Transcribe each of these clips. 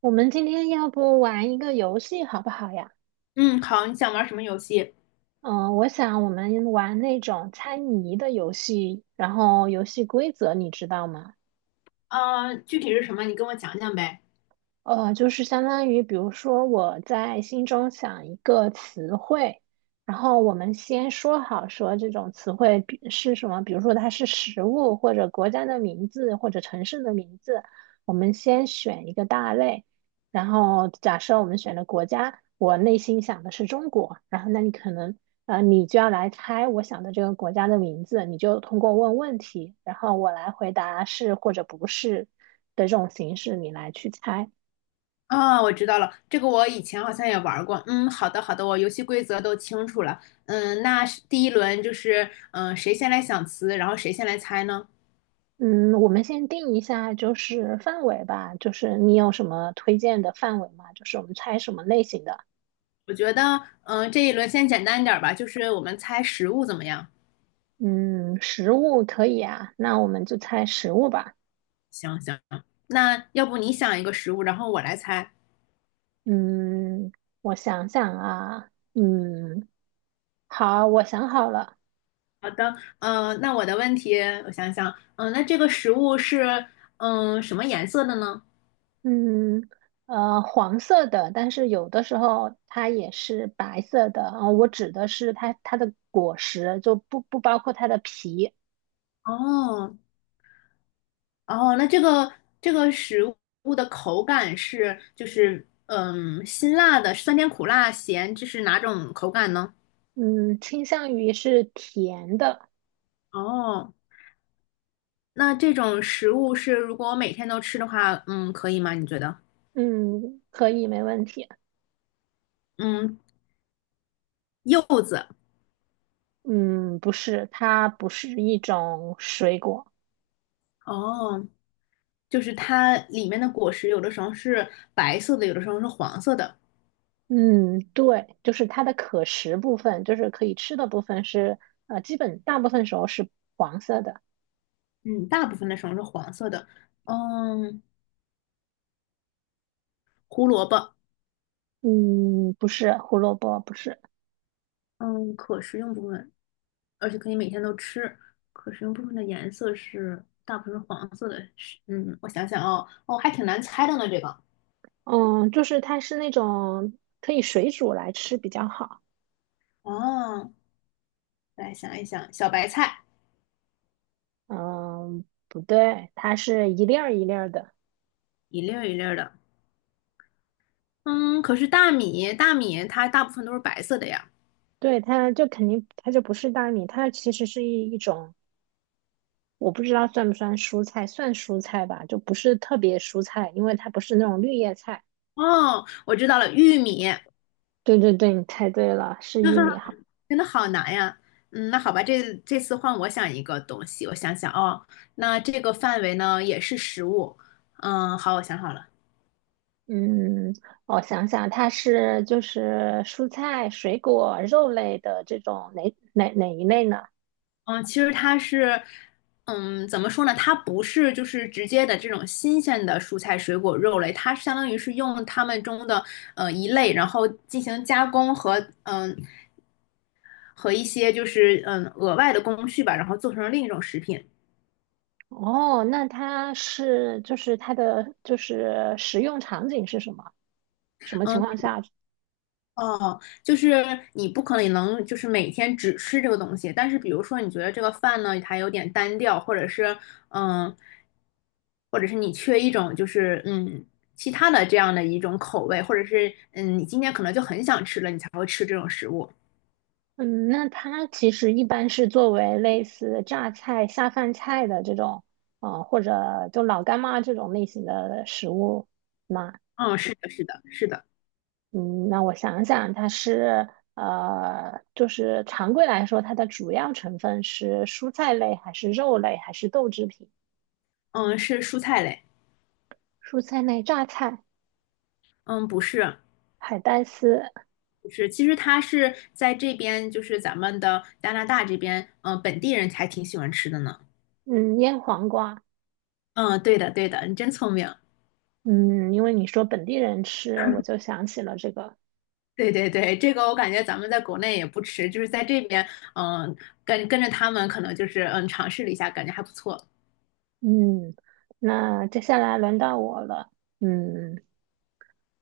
我们今天要不玩一个游戏好不好呀？嗯，好，你想玩什么游戏？嗯，我想我们玩那种猜谜的游戏，然后游戏规则你知道吗？啊？具体是什么？你跟我讲讲呗。就是相当于，比如说我在心中想一个词汇，然后我们先说好说这种词汇比是什么，比如说它是食物或者国家的名字或者城市的名字，我们先选一个大类，然后假设我们选了国家，我内心想的是中国，然后那你可能你就要来猜我想的这个国家的名字，你就通过问问题，然后我来回答是或者不是的这种形式，你来去猜。啊，我知道了，这个我以前好像也玩过。嗯，好的，好的，我游戏规则都清楚了。嗯，那是第1轮就是，谁先来想词，然后谁先来猜呢？嗯，我们先定一下就是范围吧，就是你有什么推荐的范围吗？就是我们猜什么类型的？我觉得，这一轮先简单一点儿吧，就是我们猜食物怎么样？嗯，食物可以啊，那我们就猜食物吧。行行，那要不你想一个食物，然后我来猜。嗯，我想想啊，嗯，好，我想好了。好的，那我的问题，我想想，那这个食物是，什么颜色的呢？嗯，黄色的，但是有的时候它也是白色的。啊，我指的是它的果实，就不包括它的皮。哦，哦，那这个这个食物的口感是就是辛辣的，酸甜苦辣咸，这是哪种口感呢？嗯，倾向于是甜的。哦，那这种食物是如果我每天都吃的话，嗯，可以吗？你觉得？嗯，可以，没问题。嗯，柚子。嗯，不是，它不是一种水果。哦，就是它里面的果实有的时候是白色的，有的时候是黄色的。嗯，对，就是它的可食部分，就是可以吃的部分是，基本大部分时候是黄色的。嗯，大部分的时候是黄色的。嗯，胡萝卜。嗯，不是胡萝卜，不是。嗯，可食用部分。而且可以每天都吃。可食用部分的颜色是大部分是黄色的，是我想想哦，哦，还挺难猜的呢，这个嗯，就是它是那种可以水煮来吃比较好。哦，来想一想，小白菜嗯，不对，它是一粒儿一粒儿的。一粒儿一粒儿的，嗯，可是大米它大部分都是白色的呀。对，它就肯定它就不是大米，它其实是一种我不知道算不算蔬菜，算蔬菜吧，就不是特别蔬菜，因为它不是那种绿叶菜。哦，我知道了，玉米，对对对，你猜对了，是玉米哈。真的好难呀。嗯，那好吧，这次换我想一个东西，我想想哦，那这个范围呢也是食物，嗯，好，我想好了。嗯，我想想，它是就是蔬菜、水果、肉类的这种哪哪一类呢？嗯，其实它是，嗯，怎么说呢？它不是就是直接的这种新鲜的蔬菜、水果、肉类，它相当于是用它们中的一类，然后进行加工和和一些就是额外的工序吧，然后做成另一种食品。哦，那它是就是它的就是食用场景是什么？什么嗯情况下哦，就是你不可能能就是每天只吃这个东西，但是比如说你觉得这个饭呢，它有点单调，或者是嗯，或者是你缺一种就是其他的这样的一种口味，或者是你今天可能就很想吃了，你才会吃这种食物。嗯，那它其实一般是作为类似榨菜、下饭菜的这种，或者就老干妈这种类型的食物嘛。嗯，是的，是的，是的，嗯，那我想想，它是就是常规来说，它的主要成分是蔬菜类，还是肉类，还是豆制品？嗯，是蔬菜类，蔬菜类榨菜、嗯，不是，海带丝，不是，其实它是在这边，就是咱们的加拿大这边，嗯，本地人还挺喜欢吃的呢。嗯，腌黄瓜，嗯，对的，对的，你真聪明。嗯，因为你说本地人吃，我就想起了这个，对对对，这个我感觉咱们在国内也不吃，就是在这边，嗯，跟着他们可能就是尝试了一下，感觉还不错。嗯，那接下来轮到我了。嗯，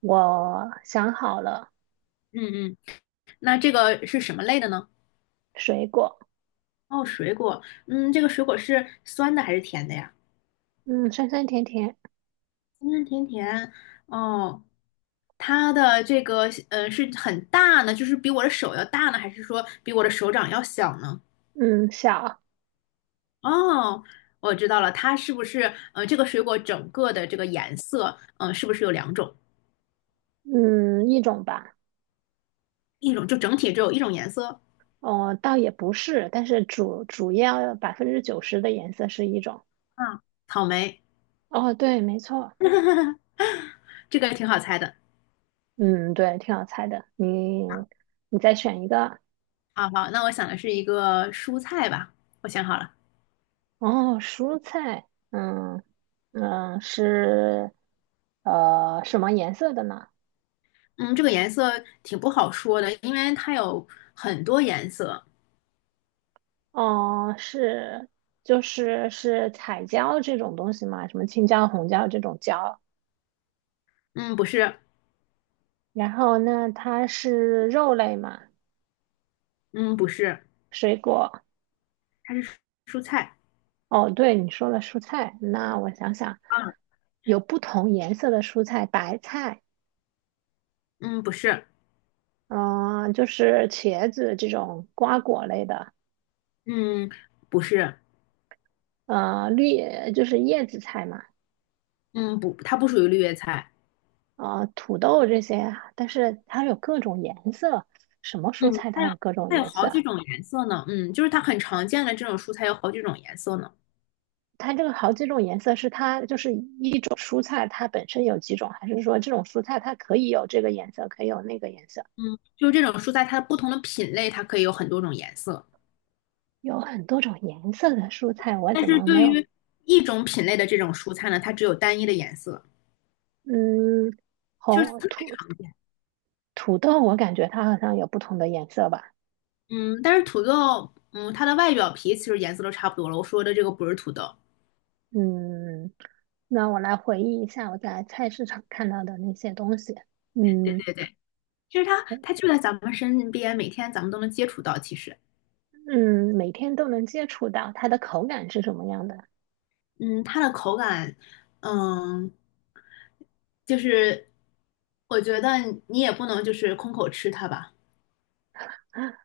我想好了，嗯嗯，那这个是什么类的呢？水果，哦，水果，嗯，这个水果是酸的还是甜的呀？嗯，酸酸甜甜，酸酸甜甜，哦，它的这个是很大呢，就是比我的手要大呢，还是说比我的手掌要小呢？嗯，小，哦，我知道了，它是不是这个水果整个的这个颜色，是不是有两种？嗯，一种吧，一种就整体只有一种颜色？哦，倒也不是，但是主要90%的颜色是一种。嗯，草莓，哦，对，没错，这个挺好猜的。嗯，对，挺好猜的。你再选一个，好好，那我想的是一个蔬菜吧，我想好了。哦，蔬菜，嗯嗯，是什么颜色的呢？嗯，这个颜色挺不好说的，因为它有很多颜色。哦，是就是彩椒这种东西嘛，什么青椒、红椒这种椒？嗯，不是，然后那它是肉类嘛，嗯，不是，水果。它是蔬菜。哦，对，你说了蔬菜，那我想想，啊，有不同颜色的蔬菜，白菜，嗯，不是，嗯、就是茄子这种瓜果类的，嗯，不是，绿就是叶子菜嘛，嗯，不，它不属于绿叶菜。土豆这些啊，但是它有各种颜色，什么嗯，蔬菜它有各种它有颜好色？几种颜色呢。嗯，就是它很常见的这种蔬菜有好几种颜色呢。它这个好几种颜色是它就是一种蔬菜它本身有几种，还是说这种蔬菜它可以有这个颜色，可以有那个颜色？嗯，就是这种蔬菜，它不同的品类，它可以有很多种颜色。有很多种颜色的蔬菜，我但怎是么没对有？于一种品类的这种蔬菜呢，它只有单一的颜色，嗯，就是红特别土常见。土豆，我感觉它好像有不同的颜色吧。嗯，但是土豆，嗯，它的外表皮其实颜色都差不多了。我说的这个不是土豆，嗯，那我来回忆一下我在菜市场看到的那些东西。对嗯对对，其实它就在咱们身边，每天咱们都能接触到。其实，嗯，每天都能接触到，它的口感是什么样的？嗯，它的口感，嗯，就是我觉得你也不能就是空口吃它吧。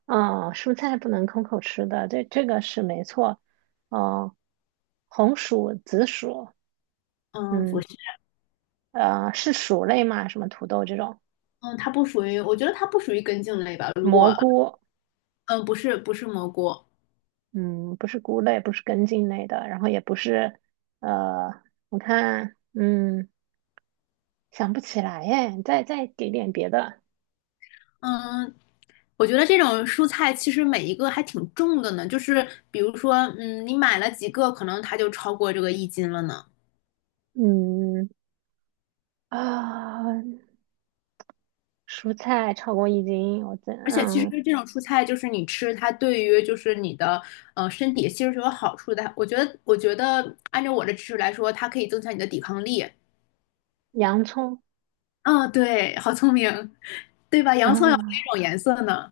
啊，蔬菜不能空口吃的，这个是没错。哦，红薯、紫薯，嗯，不嗯是，是薯类嘛？什么土豆这种，嗯，它不属于，我觉得它不属于根茎类吧。如果，蘑菇。嗯，不是不是蘑菇，嗯，不是菇类，不是根茎类的，然后也不是，呃，我看，嗯，想不起来耶，再给点别的，嗯，我觉得这种蔬菜其实每一个还挺重的呢，就是比如说，嗯，你买了几个，可能它就超过这个1斤了呢。嗯啊，蔬菜超过一斤，我这而且其实嗯，这种蔬菜就是你吃它，对于就是你的身体其实是有好处的。我觉得，我觉得按照我的知识来说，它可以增强你的抵抗力。洋葱，嗯，对，好聪明，对吧？洋葱有哪嗯种颜色呢？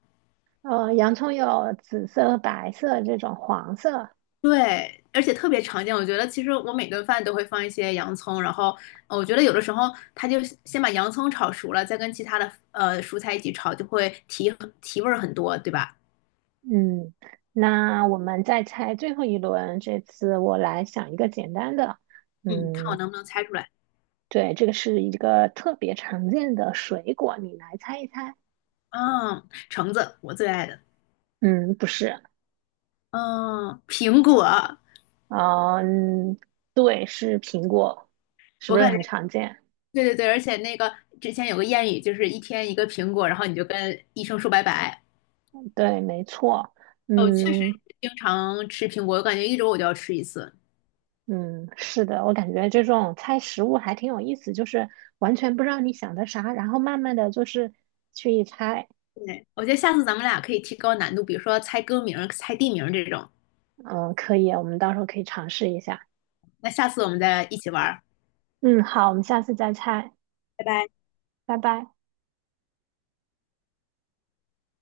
洋葱有紫色、白色这种黄色，对，而且特别常见。我觉得其实我每顿饭都会放一些洋葱，然后我觉得有的时候它就先把洋葱炒熟了，再跟其他的蔬菜一起炒，就会提味儿很多，对吧？嗯，那我们再猜最后一轮，这次我来想一个简单的，嗯，看我嗯，能不能猜出来。对，这个是一个特别常见的水果，你来猜一猜。嗯，橙子我最爱的。嗯，不是，嗯，苹果，啊，嗯，对，是苹果，是我不是感觉很常见？对对对，而且那个之前有个谚语，就是1天1个苹果，然后你就跟医生说拜拜。对，没错，我确实嗯经常吃苹果，我感觉1周我就要吃1次。嗯，是的，我感觉这种猜食物还挺有意思，就是完全不知道你想的啥，然后慢慢的就是去一猜，对，我觉得下次咱们俩可以提高难度，比如说猜歌名儿、猜地名儿这种。嗯，可以，我们到时候可以尝试一下，那下次我们再一起玩儿，嗯，好，我们下次再猜，拜拜。拜拜。